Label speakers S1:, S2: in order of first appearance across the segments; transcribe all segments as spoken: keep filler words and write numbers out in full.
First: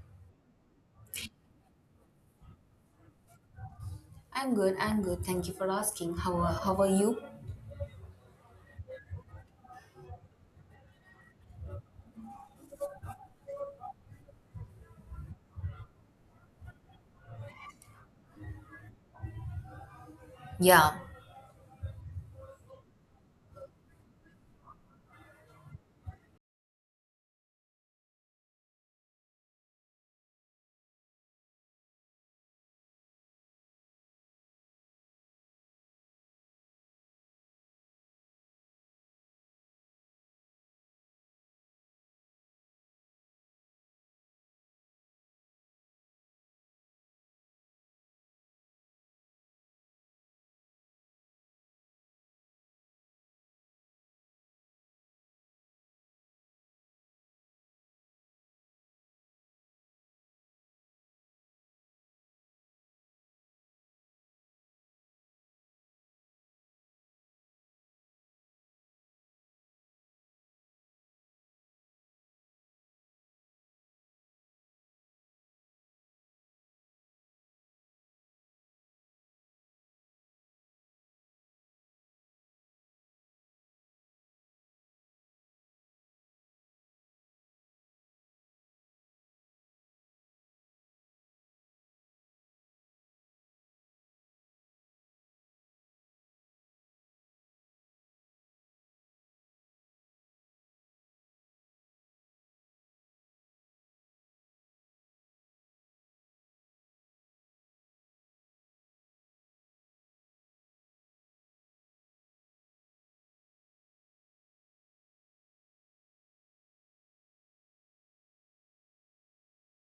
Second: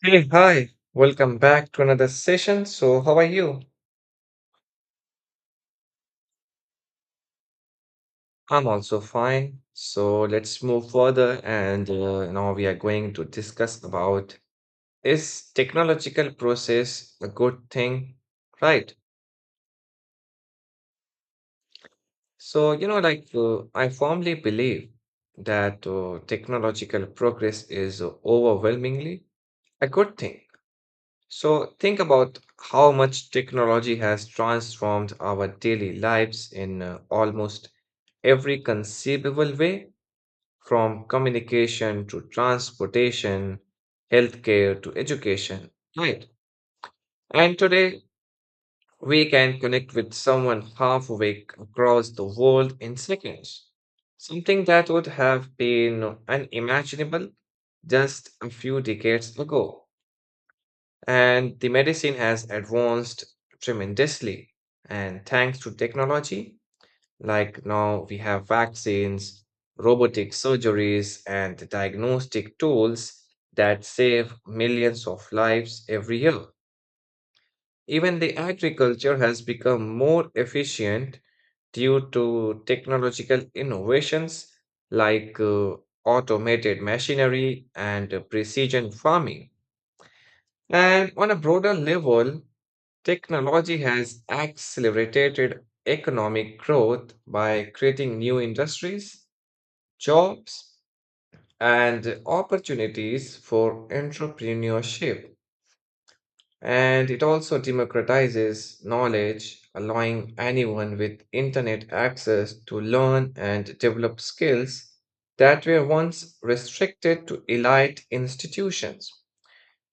S1: Hey, hi. Welcome back to another session. So, how are you?
S2: I'm good. I'm good. Thank you for asking. How are, how are you?
S1: I'm also fine. So, let's move further and uh, now we are going to discuss about is technological process a good thing? Right.
S2: Yeah.
S1: So, you know, like uh, I firmly believe that uh, technological progress is overwhelmingly a good thing. So, think about how much technology has transformed our daily lives in uh, almost every conceivable way, from communication to transportation, healthcare to education, right? And today, we can connect with someone half awake across the world in seconds, something that would have been unimaginable just a few decades ago. And the medicine has advanced tremendously. And thanks to technology, like now we have vaccines, robotic surgeries, and diagnostic tools that save millions of lives every year. Even the agriculture has become more efficient due to technological innovations like uh, automated machinery and uh, precision farming. And on a broader level, technology has accelerated economic growth by creating new industries, jobs, and opportunities for entrepreneurship. And it also democratizes knowledge, allowing anyone with internet access to learn and develop skills that were once restricted to elite institutions,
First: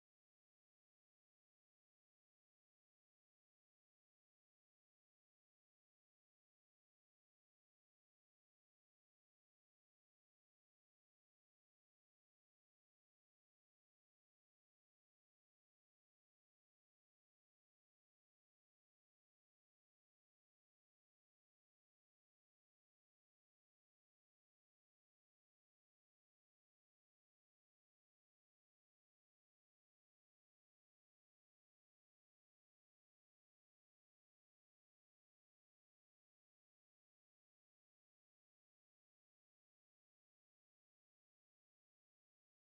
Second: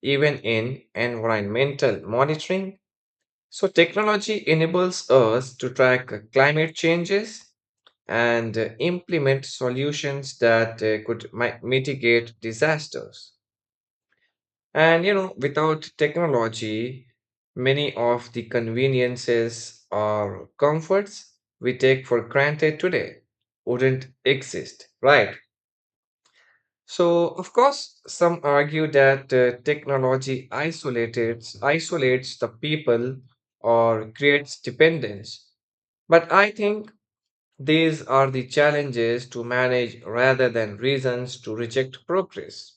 S1: even in environmental monitoring. So, technology enables us to track climate changes and uh, implement solutions that uh, could mi- mitigate disasters. And you know, without technology, many of the conveniences or comforts we take for granted today wouldn't exist, right? So, of course, some argue that uh, technology isolates isolates the people or creates dependence. But I think these are the challenges to manage rather than reasons to reject progress.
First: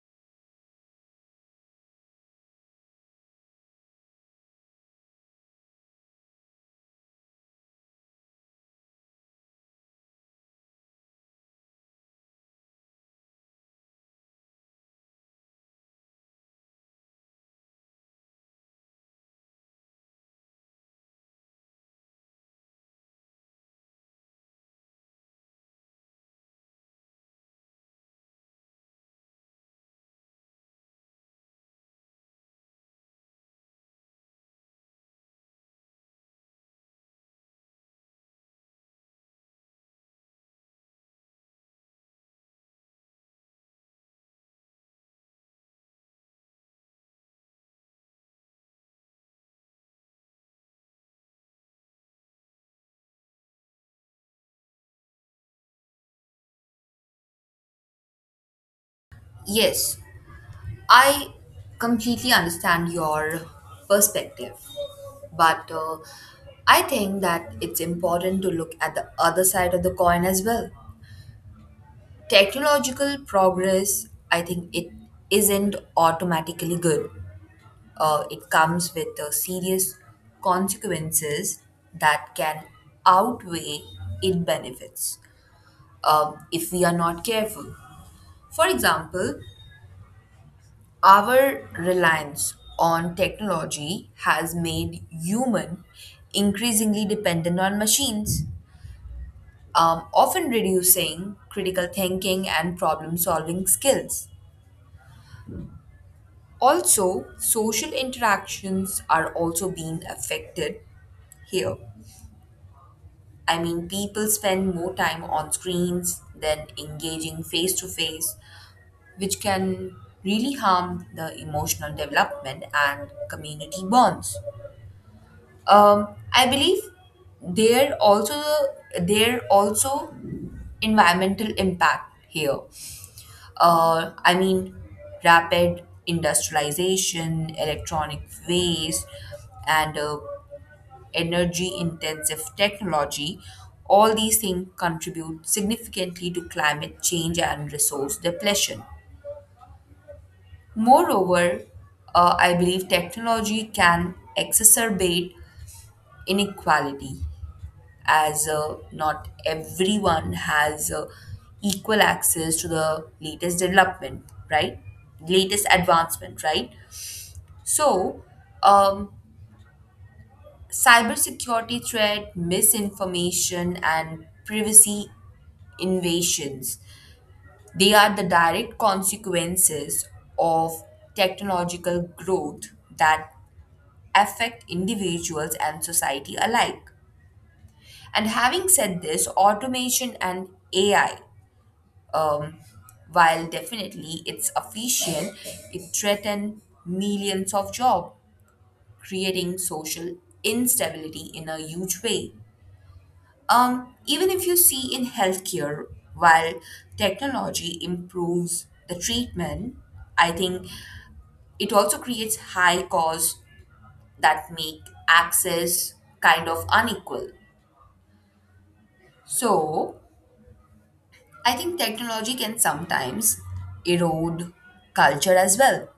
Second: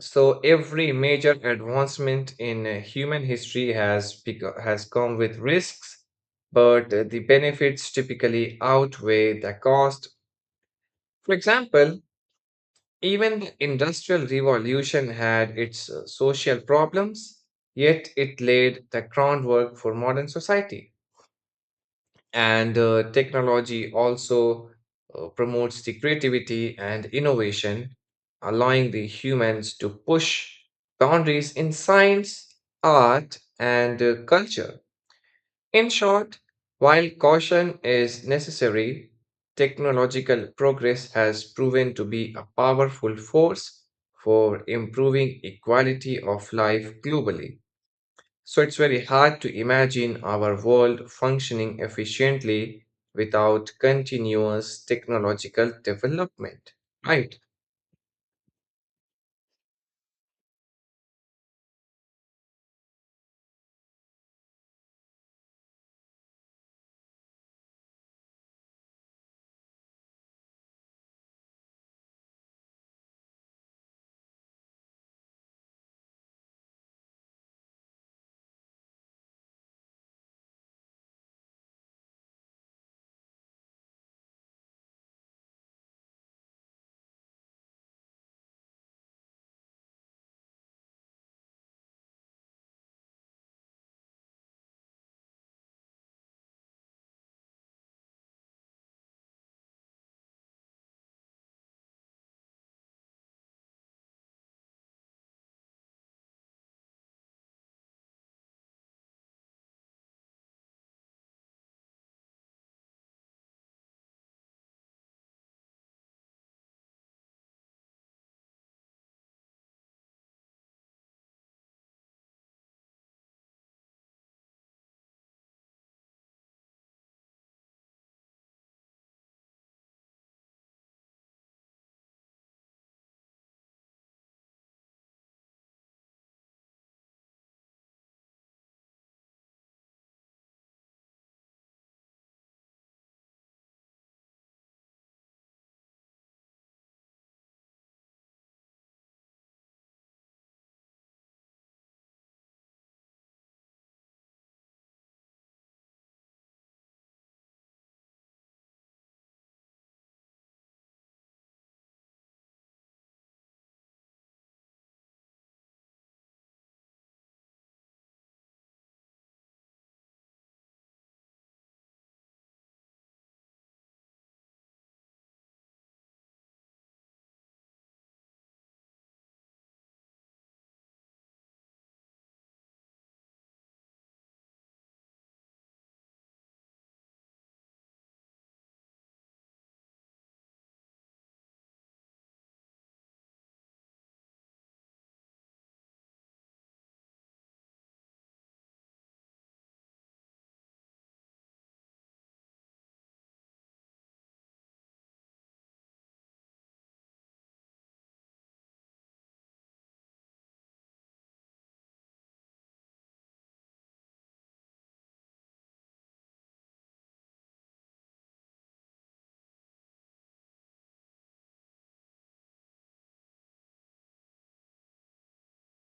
S1: So, every major advancement in uh, human history has, beco- has come with risks, but uh, the benefits typically outweigh the cost. For example, even the Industrial Revolution had its uh, social problems, yet it laid the groundwork for modern society. And uh, technology also uh, promotes the creativity and innovation, allowing the humans to push boundaries in science, art, and uh, culture. In short, while caution is necessary, technological progress has proven to be a powerful force for improving equality of life globally. So it's very hard to imagine our world functioning efficiently without continuous technological development, right?
S2: Yes, I completely understand your perspective. But uh, I think that it's important to look at the other side of the coin as well. Technological progress, I think it isn't automatically good. Uh, it comes with uh, serious consequences that can outweigh its benefits, uh, if we are not careful. For example, our reliance on technology has made human increasingly dependent on machines, um, often reducing critical thinking and problem solving skills. Also, social interactions are also being affected here. I mean, people spend more time on screens than engaging face to face, which can really harm the emotional development and community bonds. Um, I believe there also there also environmental impact here. Uh, I mean, rapid industrialization, electronic waste, and uh, energy intensive technology. All these things contribute significantly to climate change and resource depletion. Moreover, uh, I believe technology can exacerbate inequality, as uh, not everyone has uh, equal access to the latest development, right? Latest advancement, right? So, um, cybersecurity threat, misinformation, and privacy invasions. They are the direct consequences of technological growth that affect individuals and society alike. And having said this, automation and A I, um, while definitely it's efficient, it threatens millions of jobs, creating social instability in a huge way. Um, even if you see in healthcare, while technology improves the treatment, I think it also creates high costs that make access kind of unequal. So, I think technology can sometimes erode culture as well.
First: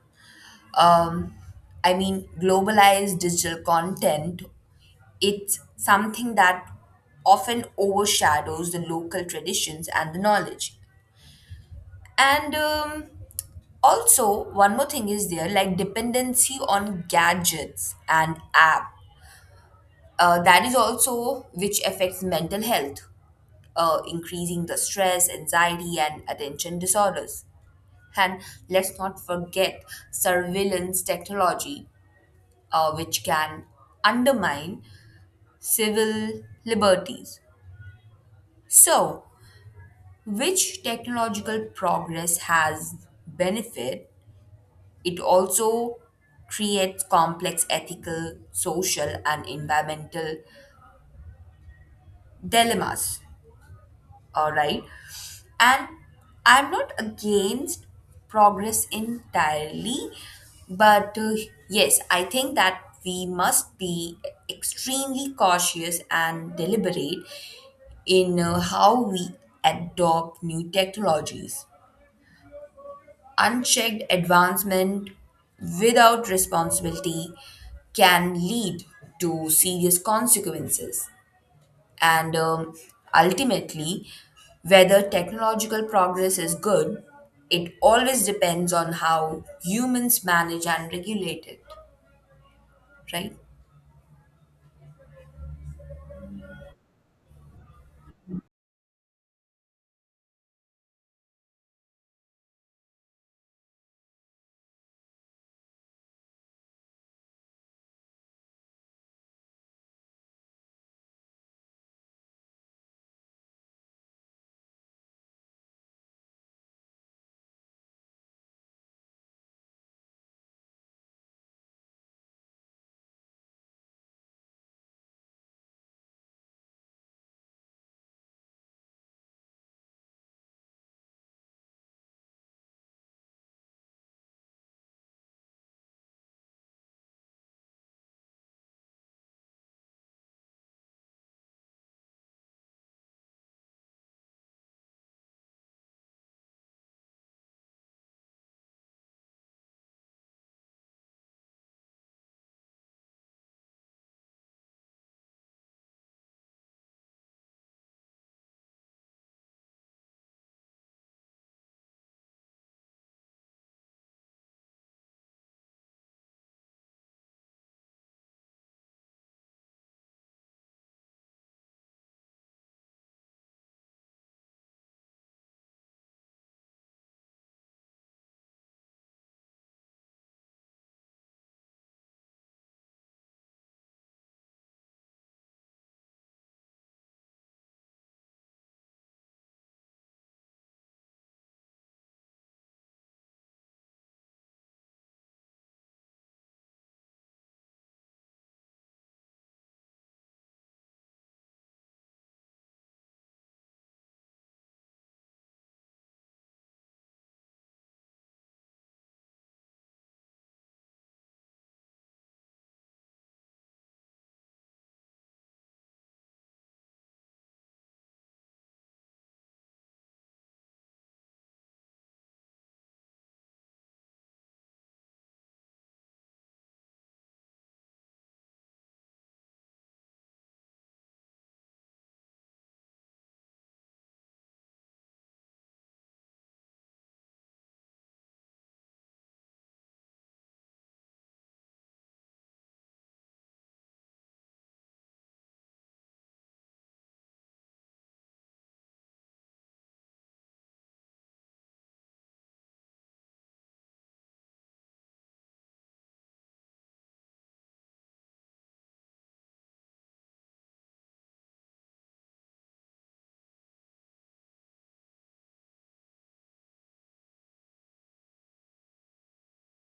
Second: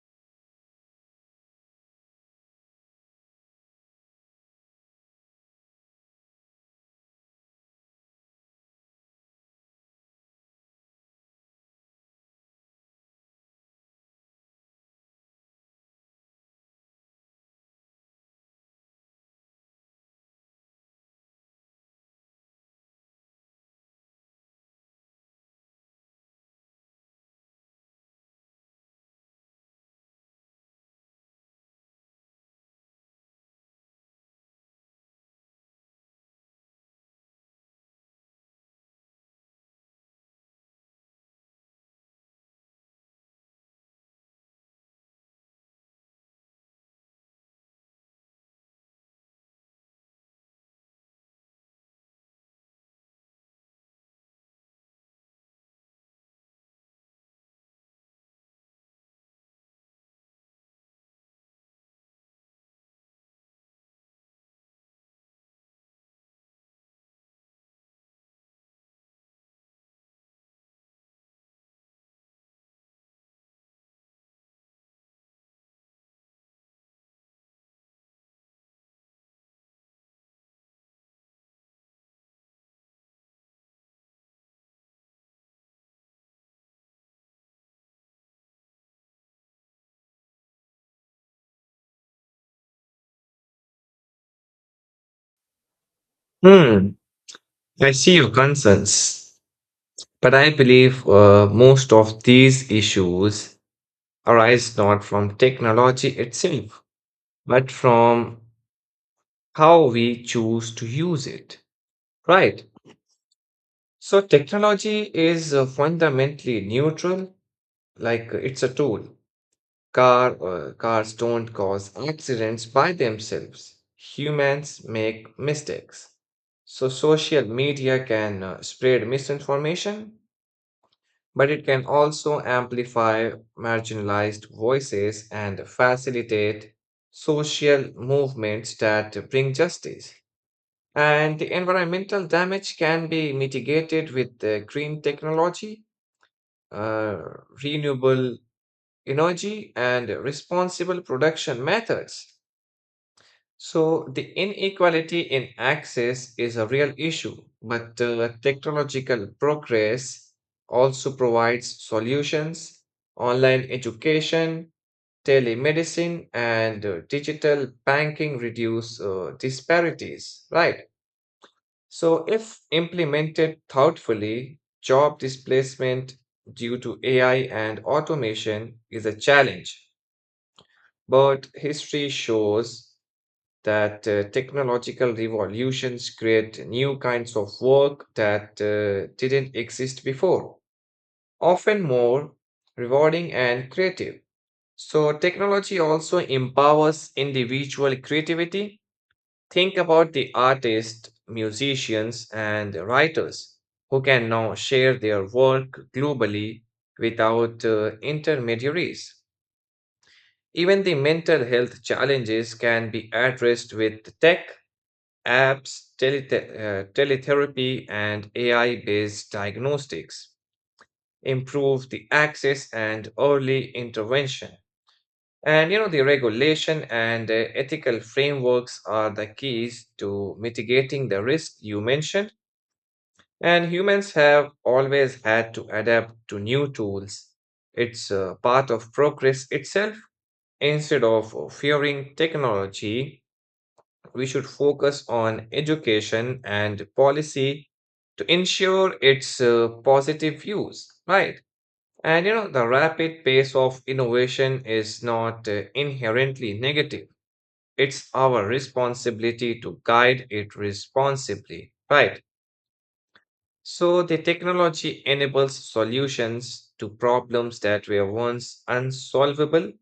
S2: Um, I mean, globalized digital content, it's something that often overshadows the local traditions and the knowledge. And um, Also, one more thing is there like dependency on gadgets and app. Uh, that is also which affects mental health, uh, increasing the stress, anxiety, and attention disorders. And let's not forget surveillance technology, uh, which can undermine civil liberties. So, which technological progress has benefit? It also creates complex ethical, social, and environmental dilemmas. All right. And I'm not against progress entirely, but uh, yes, I think that we must be extremely cautious and deliberate in uh, how we adopt new technologies. Unchecked advancement without responsibility can lead to serious consequences. And um, ultimately, whether technological progress is good, it always depends on how humans manage and regulate it, right?
S1: Hmm, I see your concerns, but I believe uh, most of these issues arise not from technology itself, but from how we choose to use it, right? So technology is uh, fundamentally neutral, like uh, it's a tool. Car, uh, cars don't cause accidents by themselves. Humans make mistakes. So, social media can uh, spread misinformation, but it can also amplify marginalized voices and facilitate social movements that bring justice. And the environmental damage can be mitigated with uh, green technology, uh, renewable energy, and responsible production methods. So, the inequality in access is a real issue, but uh, technological progress also provides solutions. Online education, telemedicine, and uh, digital banking reduce uh, disparities, right? So, if implemented thoughtfully, job displacement due to A I and automation is a challenge. But history shows that uh, technological revolutions create new kinds of work that uh, didn't exist before, often more rewarding and creative. So, technology also empowers individual creativity. Think about the artists, musicians, and writers who can now share their work globally without uh, intermediaries. Even the mental health challenges can be addressed with tech, apps, telete- uh, teletherapy, and A I based diagnostics. Improve the access and early intervention. And you know, the regulation and uh, ethical frameworks are the keys to mitigating the risk you mentioned. And humans have always had to adapt to new tools. It's a part of progress itself. Instead of fearing technology, we should focus on education and policy to ensure its uh, positive use, right? And you know, the rapid pace of innovation is not uh, inherently negative. It's our responsibility to guide it responsibly, right? So the technology enables solutions to problems that were once unsolvable,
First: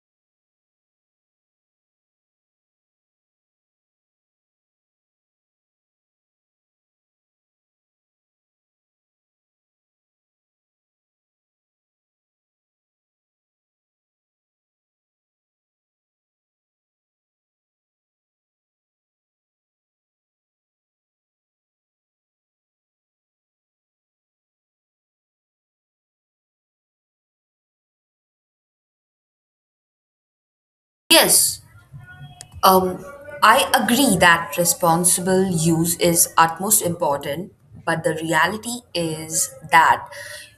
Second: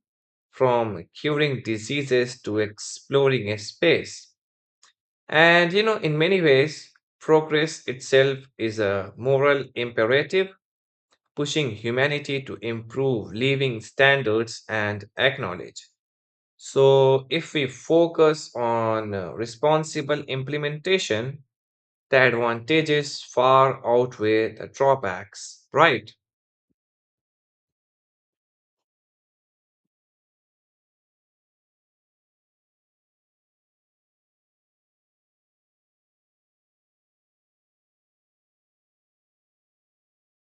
S1: from curing diseases to exploring a space. And you know, in many ways, progress itself is a moral imperative, pushing humanity to improve living standards and acknowledge. So, if we focus on uh, responsible implementation, the advantages far outweigh the drawbacks, right?
S2: Yes, um, I agree that responsible use is utmost important, but the reality is that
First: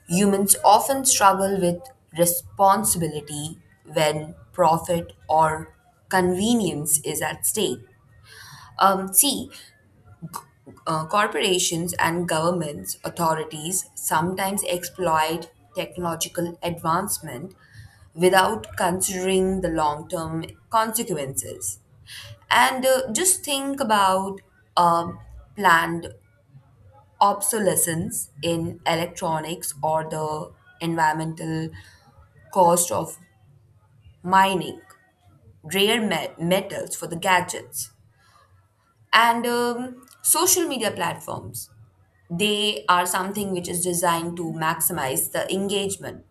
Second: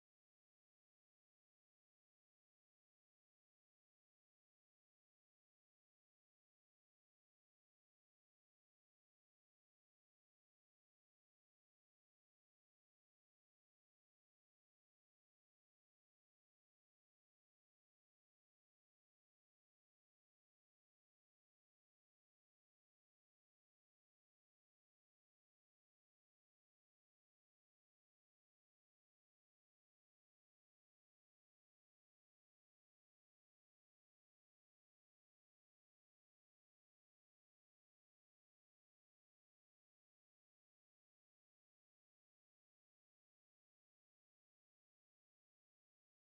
S2: humans often struggle with responsibility when profit or convenience is at stake. Um, see, Uh, corporations and governments authorities sometimes exploit technological advancement without considering the long term consequences. And uh, just think about uh, planned obsolescence in electronics or the environmental cost of mining rare met- metals for the gadgets. And um, social media platforms, they are something which is designed to maximize the engagement,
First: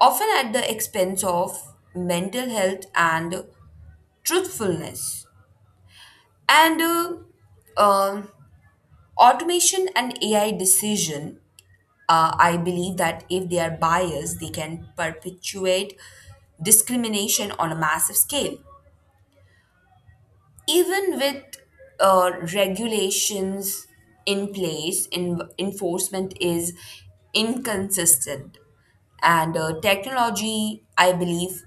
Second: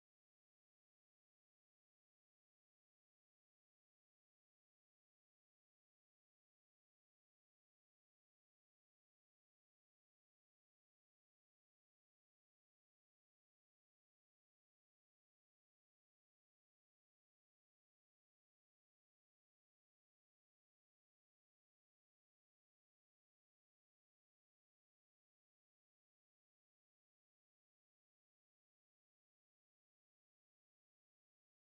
S2: often at the expense of mental health and truthfulness. And uh, um, Automation and A I decision, uh, I believe that if they are biased, they can perpetuate discrimination on a massive scale. Even with uh, regulations in place, in, enforcement is inconsistent. And uh, technology, I believe,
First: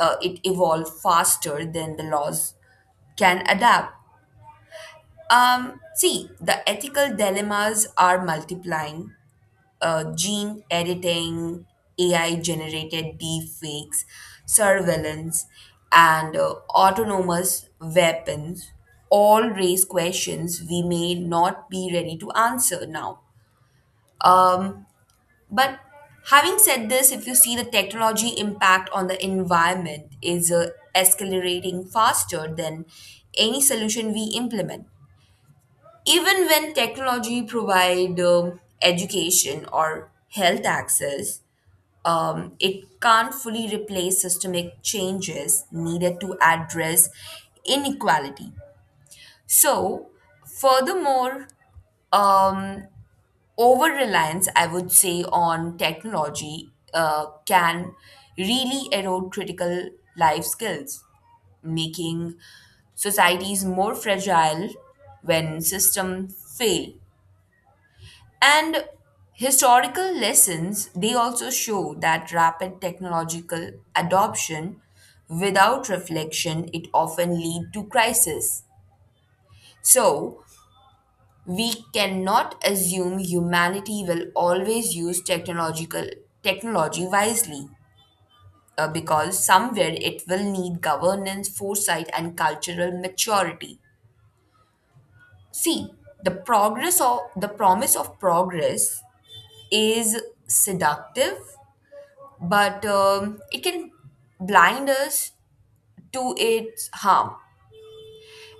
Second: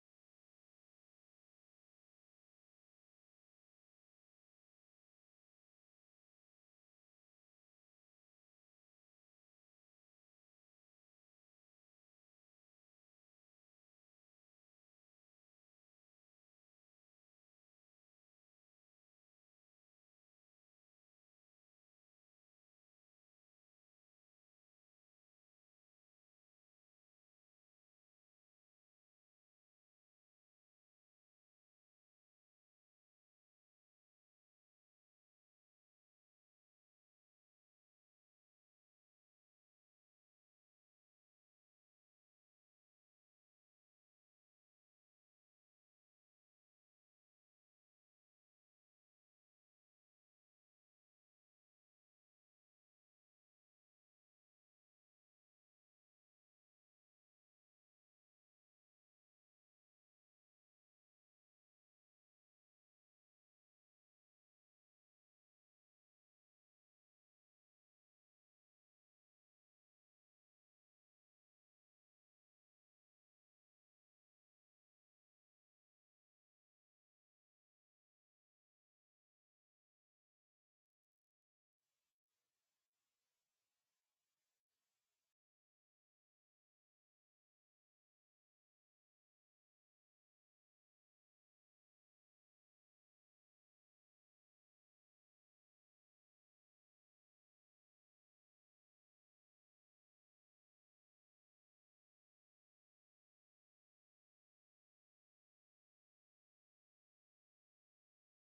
S2: uh, it evolved faster than the laws can adapt. Um, see, the ethical dilemmas are multiplying. Uh, gene editing, A I generated deepfakes, surveillance, and uh, autonomous weapons all raise questions we may not be ready to answer now. Um, but having said this, if you see, the technology impact on the environment is uh, accelerating faster than any solution we implement. Even when technology provide um, education or health access, um, it can't fully replace systemic changes needed to address inequality. So, furthermore, um, over reliance, I would say, on technology uh, can really erode critical life skills, making societies more fragile when systems fail. And historical lessons, they also show that rapid technological adoption without reflection, it often lead to crisis. So, we cannot assume humanity will always use technological technology wisely, uh, because somewhere it will need governance, foresight and cultural maturity. See, the progress of the promise of progress is seductive, but um, it can blind us to its harm.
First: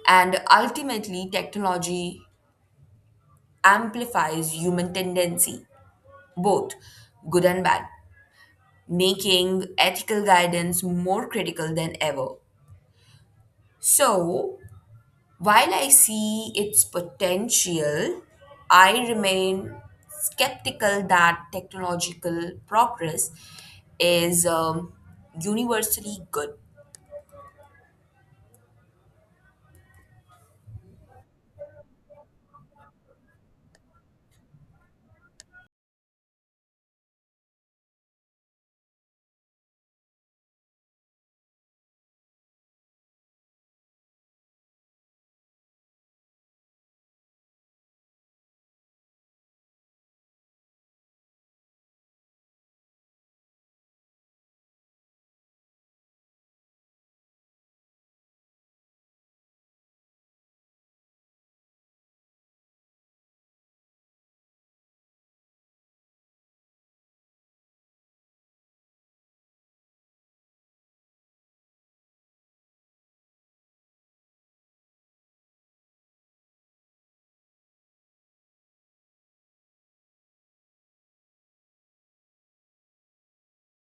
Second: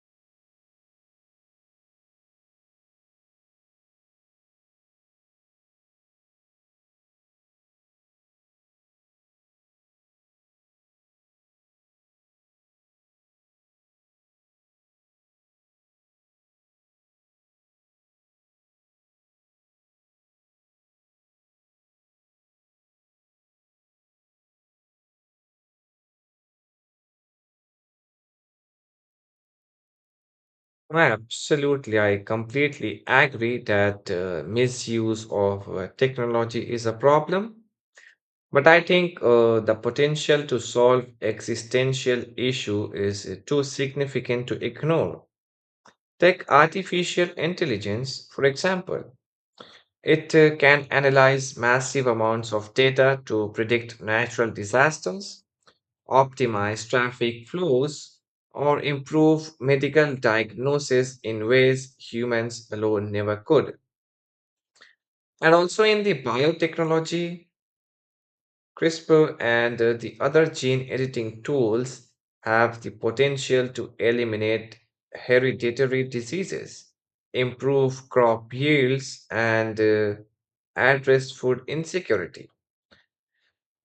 S2: And ultimately, technology amplifies human tendency, both good and bad, making ethical guidance more critical than ever. So, while I see its potential, I remain skeptical that technological progress is um, universally good.
S1: Absolutely, I completely agree that uh, misuse of uh, technology is a problem. But I think uh, the potential to solve existential issue is uh, too significant to ignore. Take artificial intelligence, for example. It uh, can analyze massive amounts of data to predict natural disasters, optimize traffic flows, or improve medical diagnosis in ways humans alone never could. And also in the biotechnology, CRISPR and uh, the other gene editing tools have the potential to eliminate hereditary diseases, improve crop yields, and uh, address food insecurity.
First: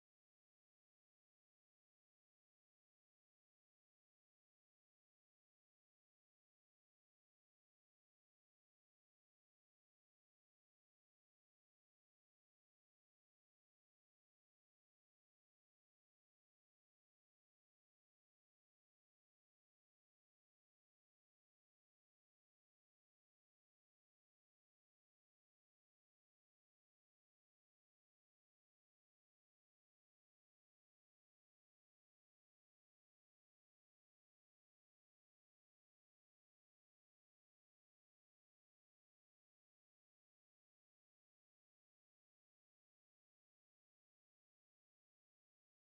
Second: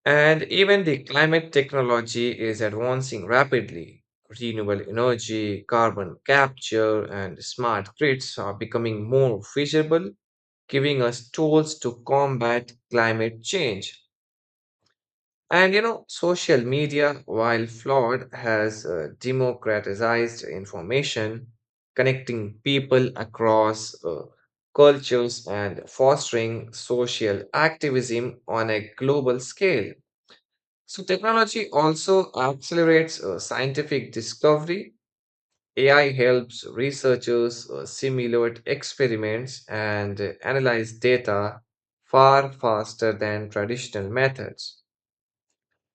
S1: And even the climate technology is advancing rapidly. Renewable energy, carbon capture, and smart grids are becoming more feasible, giving us tools to combat climate change. And you know, social media, while flawed, has uh, democratized information, connecting people across uh, cultures and fostering social activism on a global scale. So, technology also accelerates uh, scientific discovery. A I helps researchers uh, simulate experiments and analyze data far faster than traditional methods.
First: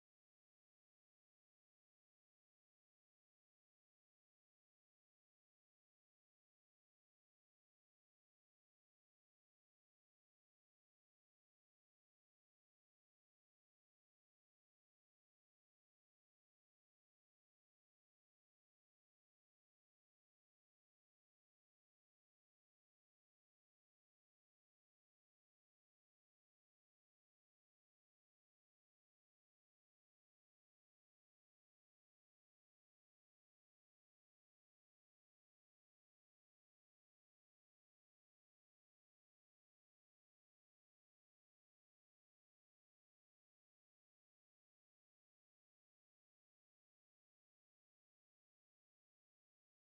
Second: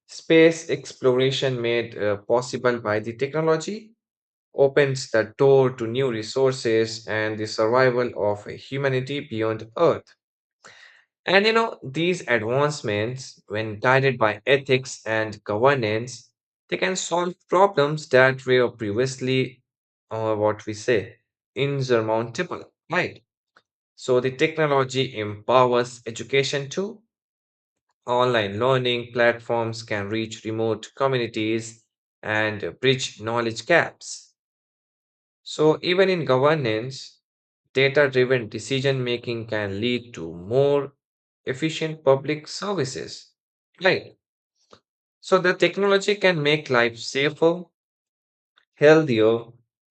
S1: Space exploration made uh, possible by the technology opens the door to new resources and the survival of humanity beyond Earth. And you know, these advancements, when guided by ethics and governance, they can solve problems that were previously, uh, what we say, insurmountable, right? So the technology empowers education too. Online learning platforms can reach remote communities and bridge knowledge gaps. So, even in governance, data driven decision making can lead to more efficient public services. Right. So, the technology can make life safer, healthier,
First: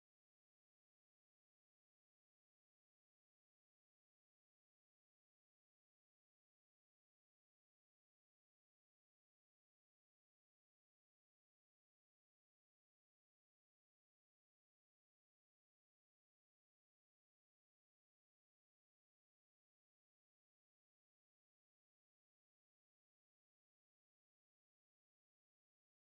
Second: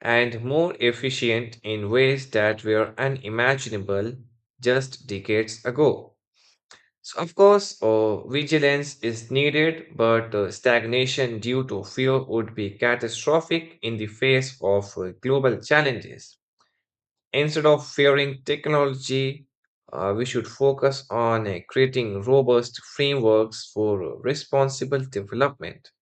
S1: and more efficient in ways that were unimaginable just decades ago. So, of course, uh, vigilance is needed, but uh, stagnation due to fear would be catastrophic in the face of uh, global challenges. Instead of fearing technology, uh, we should focus on uh, creating robust frameworks for uh, responsible development.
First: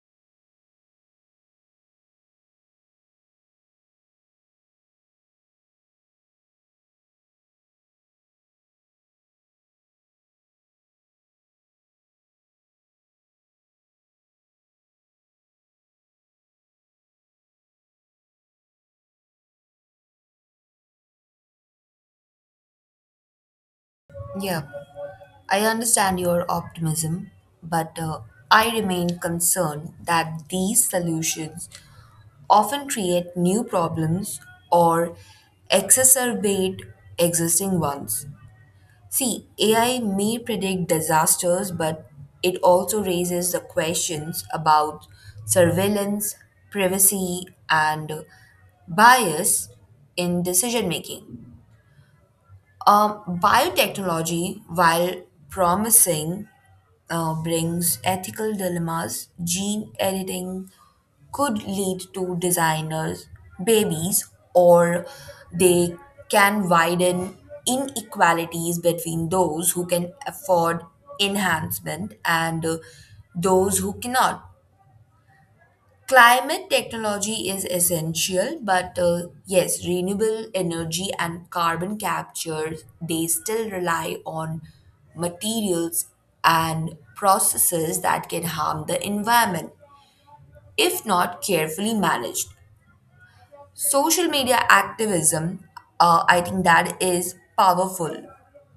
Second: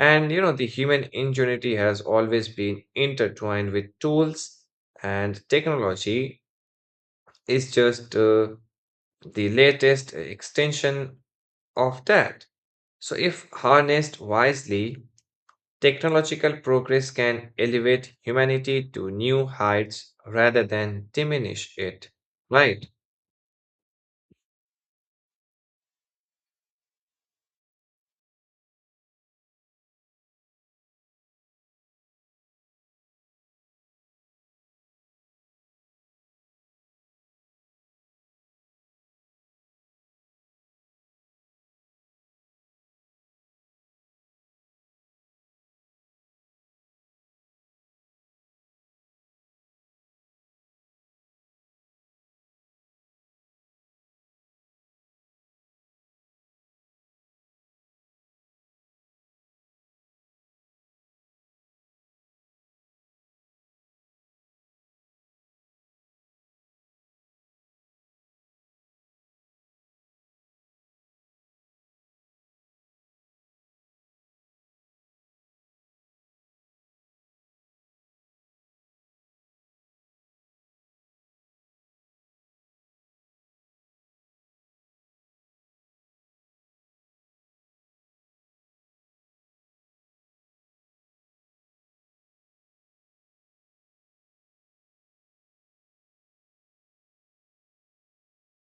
S1: And you know, the human ingenuity has always been intertwined with tools, and technology is just uh, the latest extension of that. So, if harnessed wisely, technological progress can elevate humanity to new heights rather than diminish it. Right?
S2: Yeah. I understand your optimism, but uh, I remain concerned that these solutions often create new problems or exacerbate existing ones. See, A I may predict disasters, but it also raises the questions about surveillance, privacy, and bias in decision making. Um, biotechnology, while promising, uh, brings ethical dilemmas. Gene editing could lead to designers, babies, or they can widen inequalities between those who can afford enhancement and uh, those who cannot. Climate technology is essential, but uh, yes, renewable energy and carbon capture, they still rely on materials and processes that can harm the environment if not carefully managed. Social media activism, uh, I think that is powerful,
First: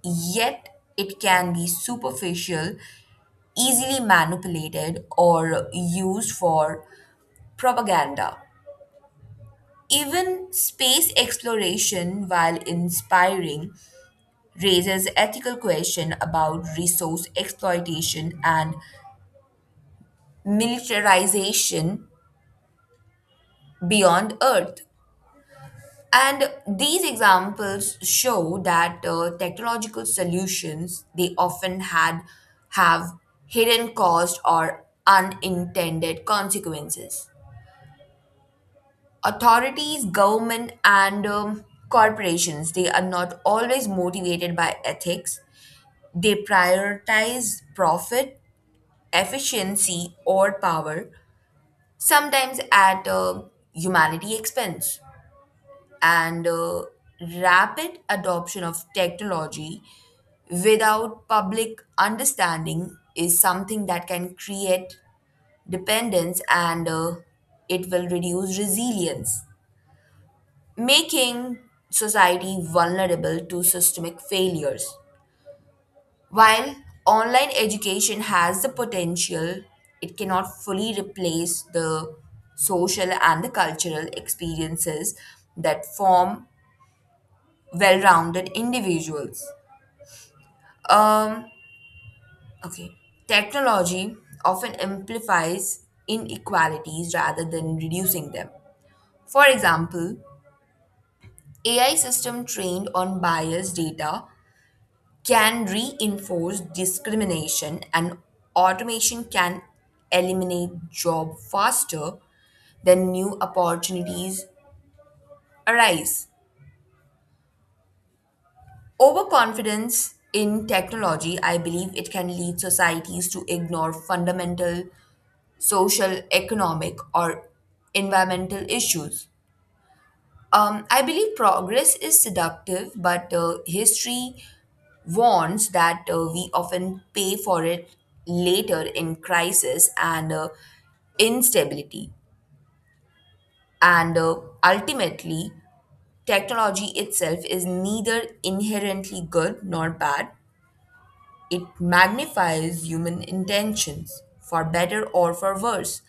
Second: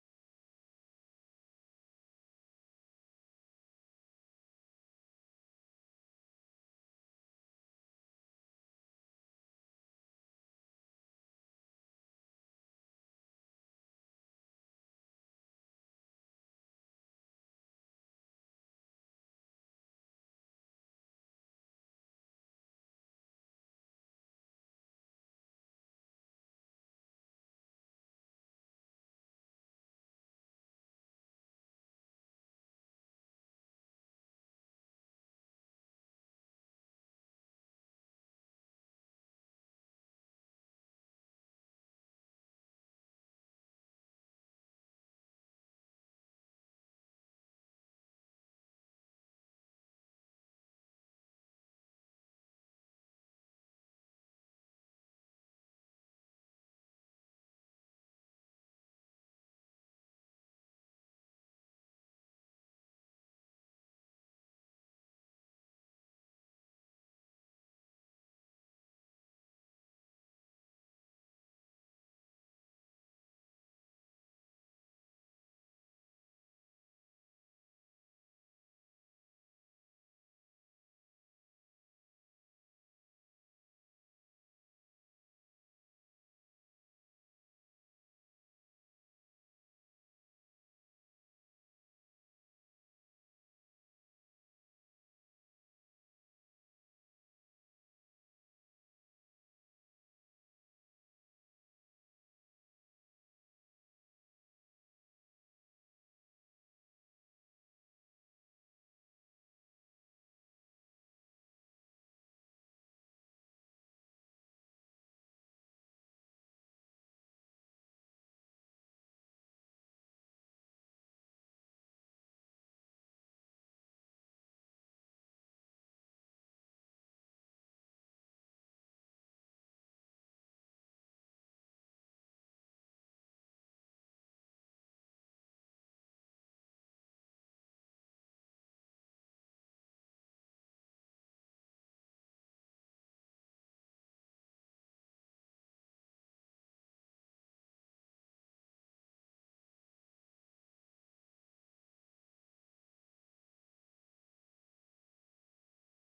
S2: yet it can be superficial, easily manipulated, or used for propaganda. Even space exploration, while inspiring, raises ethical questions about resource exploitation and militarization beyond Earth. And these examples show that uh, technological solutions they often had have hidden cost or unintended consequences. Authorities, government, and um, corporations, they are not always motivated by ethics. They prioritize profit, efficiency, or power, sometimes at uh, humanity expense. And uh, rapid adoption of technology without public understanding is something that can create dependence, and uh, it will reduce resilience, making society vulnerable to systemic failures. While online education has the potential, it cannot fully replace the social and the cultural experiences that form well-rounded individuals. Um, okay, technology often amplifies inequalities rather than reducing them. For example, A I system trained on biased data can reinforce discrimination, and automation can eliminate job faster than new opportunities arise. Overconfidence in technology, I believe it can lead societies to ignore fundamental social economic or environmental issues. um, I believe progress is seductive, but uh, history warns that uh, we often pay for it later in crisis and uh, instability. And uh, ultimately, technology itself is neither inherently good nor bad. It magnifies human intentions, for better or for worse,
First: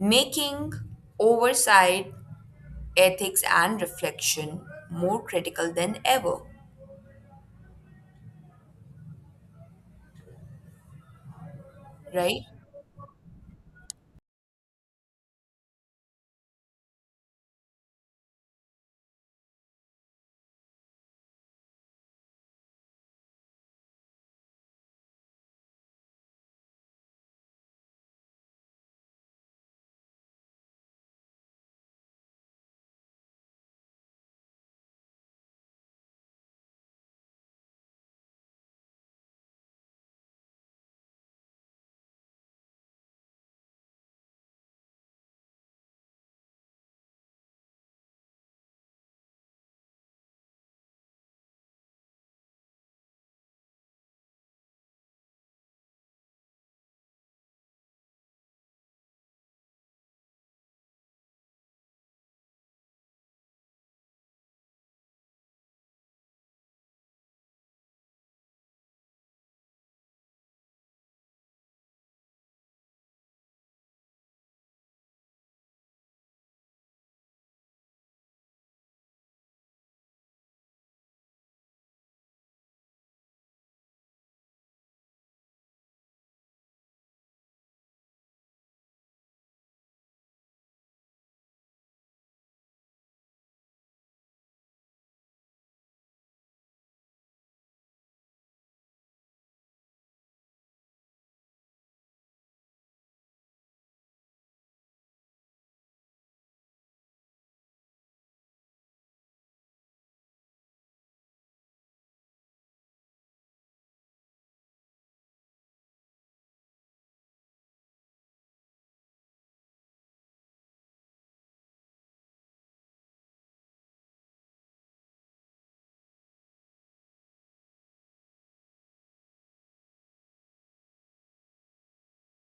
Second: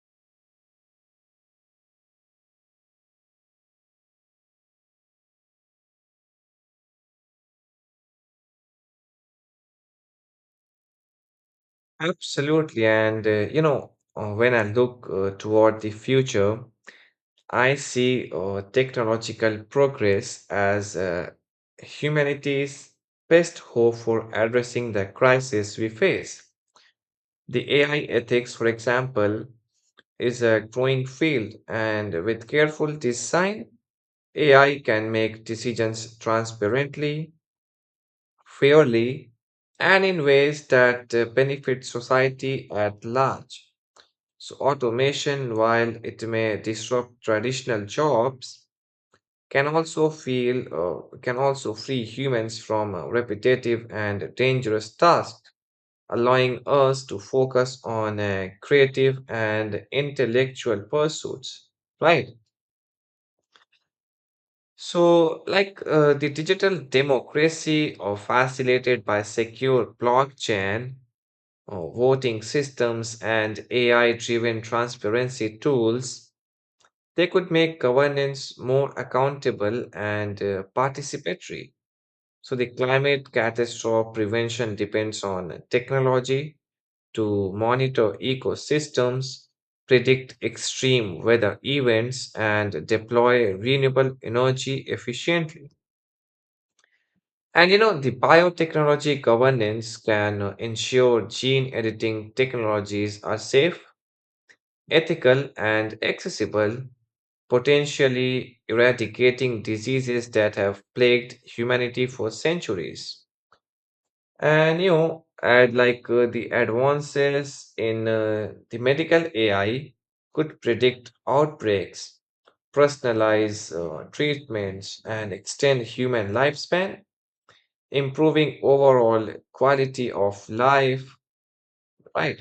S2: making oversight, ethics, and reflection more critical than ever, right?
S1: Absolutely. And, uh, you know, uh, when I look uh, toward the future, I see uh, technological progress as uh, humanity's best hope for addressing the crisis we face. The A I ethics, for example, is a growing field, and with careful design, A I can make decisions transparently, fairly, and in ways that uh, benefit society at large. So, automation, while it may disrupt traditional jobs, can also feel uh, can also free humans from uh, repetitive and dangerous tasks, allowing us to focus on uh, creative and intellectual pursuits. Right. So, like uh, the digital democracy or facilitated by secure blockchain, uh, voting systems, and A I-driven transparency tools, they could make governance more accountable and uh, participatory. So, the climate catastrophe prevention depends on technology to monitor ecosystems, predict extreme weather events, and deploy renewable energy efficiently. And you know, the biotechnology governance can uh, ensure gene editing technologies are safe, ethical, and accessible, potentially eradicating diseases that have plagued humanity for centuries. And you know, and like uh, The advances in uh, the medical A I could predict outbreaks, personalize uh, treatments, and extend human lifespan, improving overall quality of life, right?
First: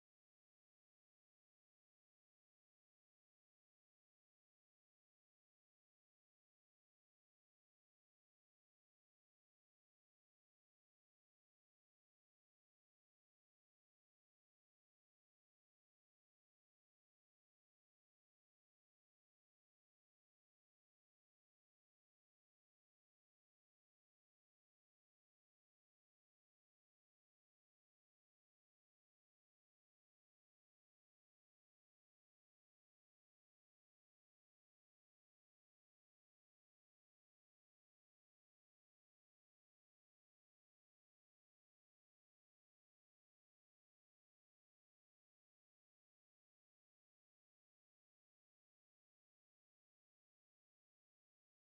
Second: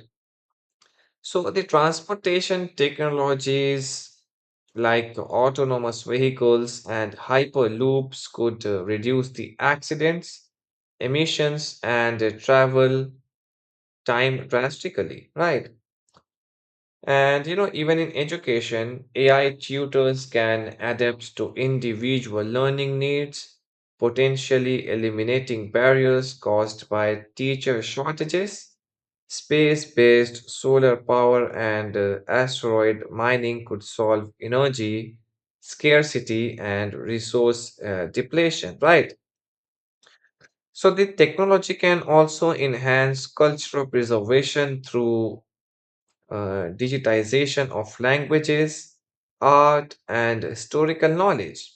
S1: So the transportation technologies like autonomous vehicles and hyperloops could uh, reduce the accidents, emissions, and uh, travel time drastically, right? And you know, even in education, A I tutors can adapt to individual learning needs, potentially eliminating barriers caused by teacher shortages. Space-based solar power and uh, asteroid mining could solve energy scarcity and resource uh, depletion, right? So the technology can also enhance cultural preservation through uh, digitization of languages, art, and historical knowledge.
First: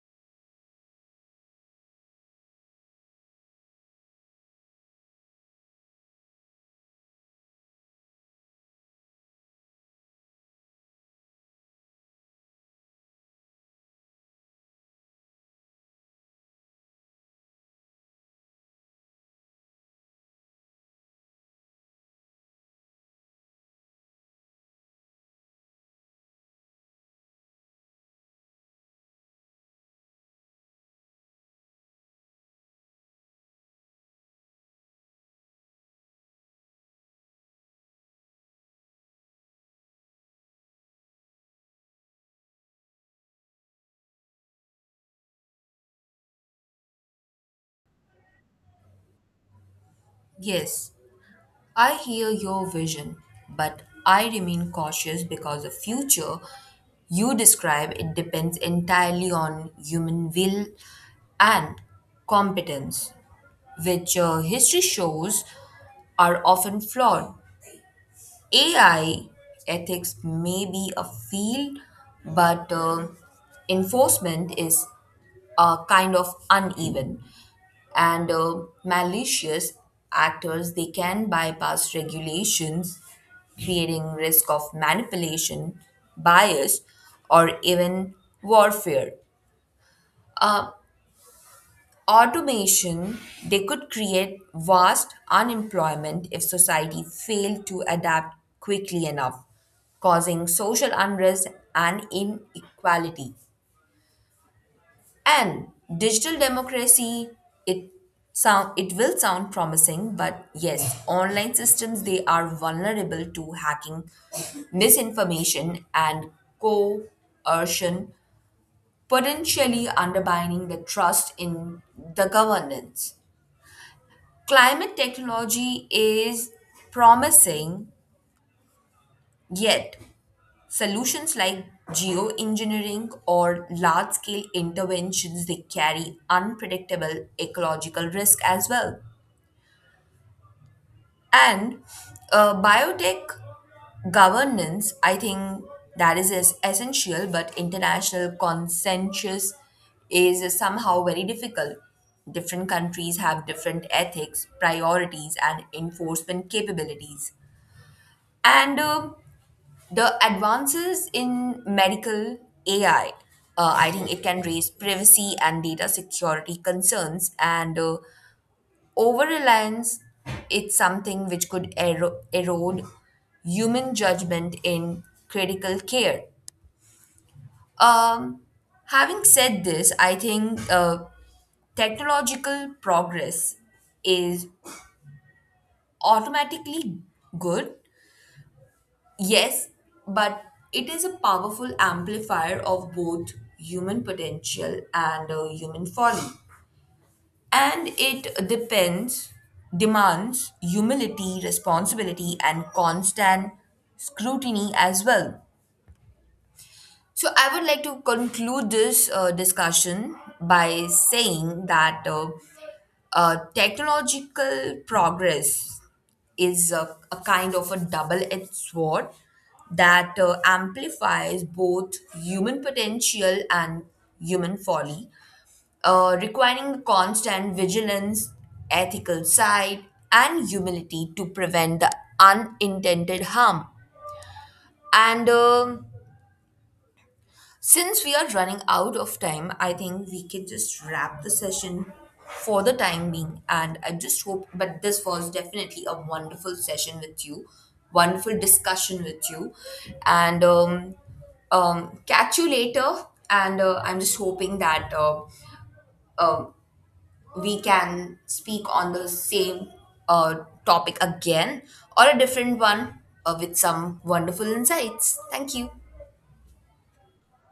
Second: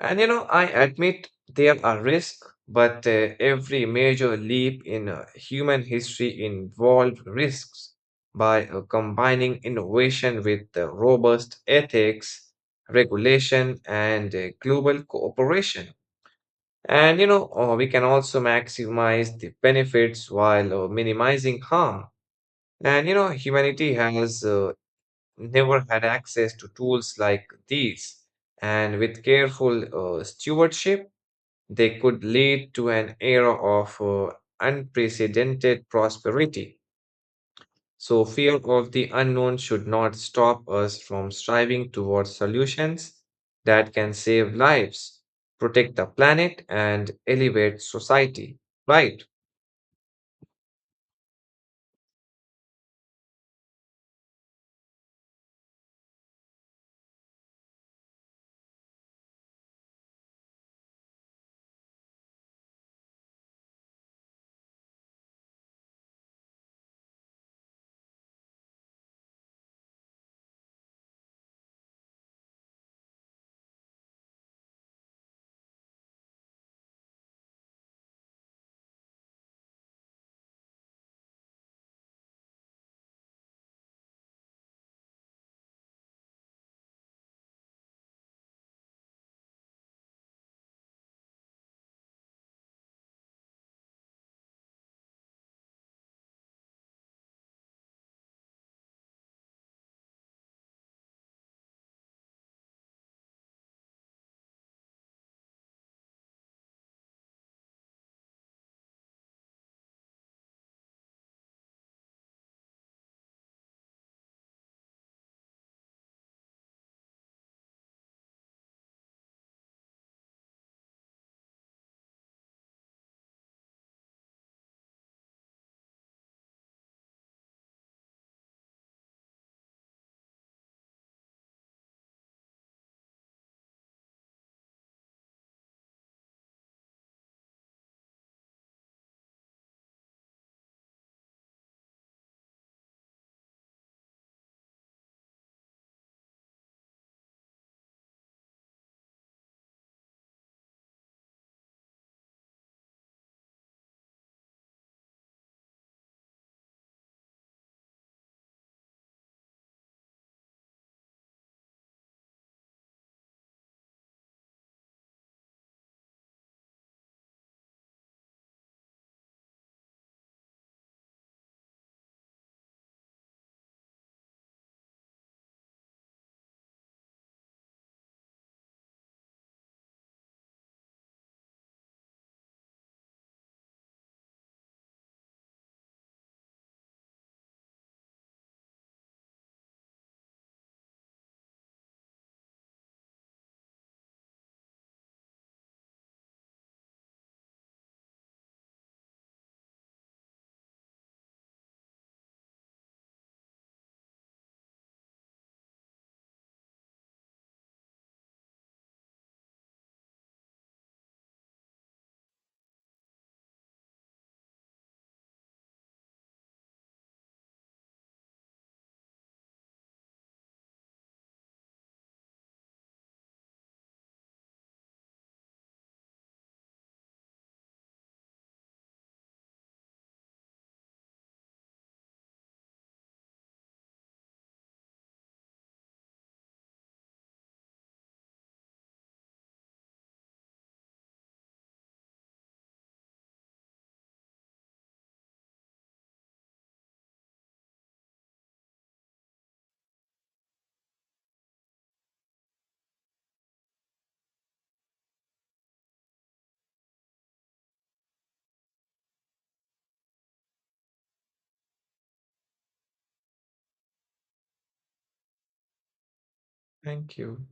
S1: And you know, I admit there are risks, but uh, every major leap in uh, human history involved risks. By uh, combining innovation with uh, robust ethics, regulation, and uh, global cooperation. And you know, uh, we can also maximize the benefits while uh, minimizing harm. And you know, humanity has uh, never had access to tools like these, and with careful uh, stewardship, they could lead to an era of uh, unprecedented prosperity. So, fear of the unknown should not stop us from striving towards solutions that can save lives, protect the planet, and elevate society. Right.
S2: Yes. I hear your vision, but I remain cautious because the future you describe it depends entirely on human will and competence, which uh, history shows are often flawed. A I ethics may be a field, but uh, enforcement is a kind of uneven, and uh, malicious actors, they can bypass regulations, creating risk of manipulation, bias, or even warfare. uh, Automation, they could create vast unemployment if society failed to adapt quickly enough, causing social unrest and inequality. And digital democracy, it sound it will sound promising, but yes, online systems they are vulnerable to hacking, misinformation, and coercion, potentially undermining the trust in the governance. Climate technology is promising, yet solutions like geoengineering or large scale interventions they carry unpredictable ecological risk as well. And uh, biotech governance, I think that is es- essential, but international consensus is somehow very difficult. Different countries have different ethics, priorities, and enforcement capabilities. And um the advances in medical A I, uh, I think it can raise privacy and data security concerns, and uh, over reliance, it's something which could ero- erode human judgment in critical care. Um, Having said this, I think uh, technological progress is automatically good. Yes, but it is a powerful amplifier of both human potential and uh, human folly. And it depends, demands humility, responsibility, and constant scrutiny as well. So, I would like to conclude this uh, discussion by saying that uh, uh, technological progress is a, a kind of a double-edged sword that uh, amplifies both human potential and human folly, uh, requiring constant vigilance, ethical sight, and humility to prevent the unintended harm. And um since we are running out of time, I think we can just wrap the session for the time being. And I just hope, but this was definitely a wonderful session with you, wonderful discussion with you. And um, um, Catch you later. And uh, I'm just hoping that uh, uh, we can speak on the same uh, topic again or a different one, uh, with some wonderful insights. Thank you.
S1: Thank you.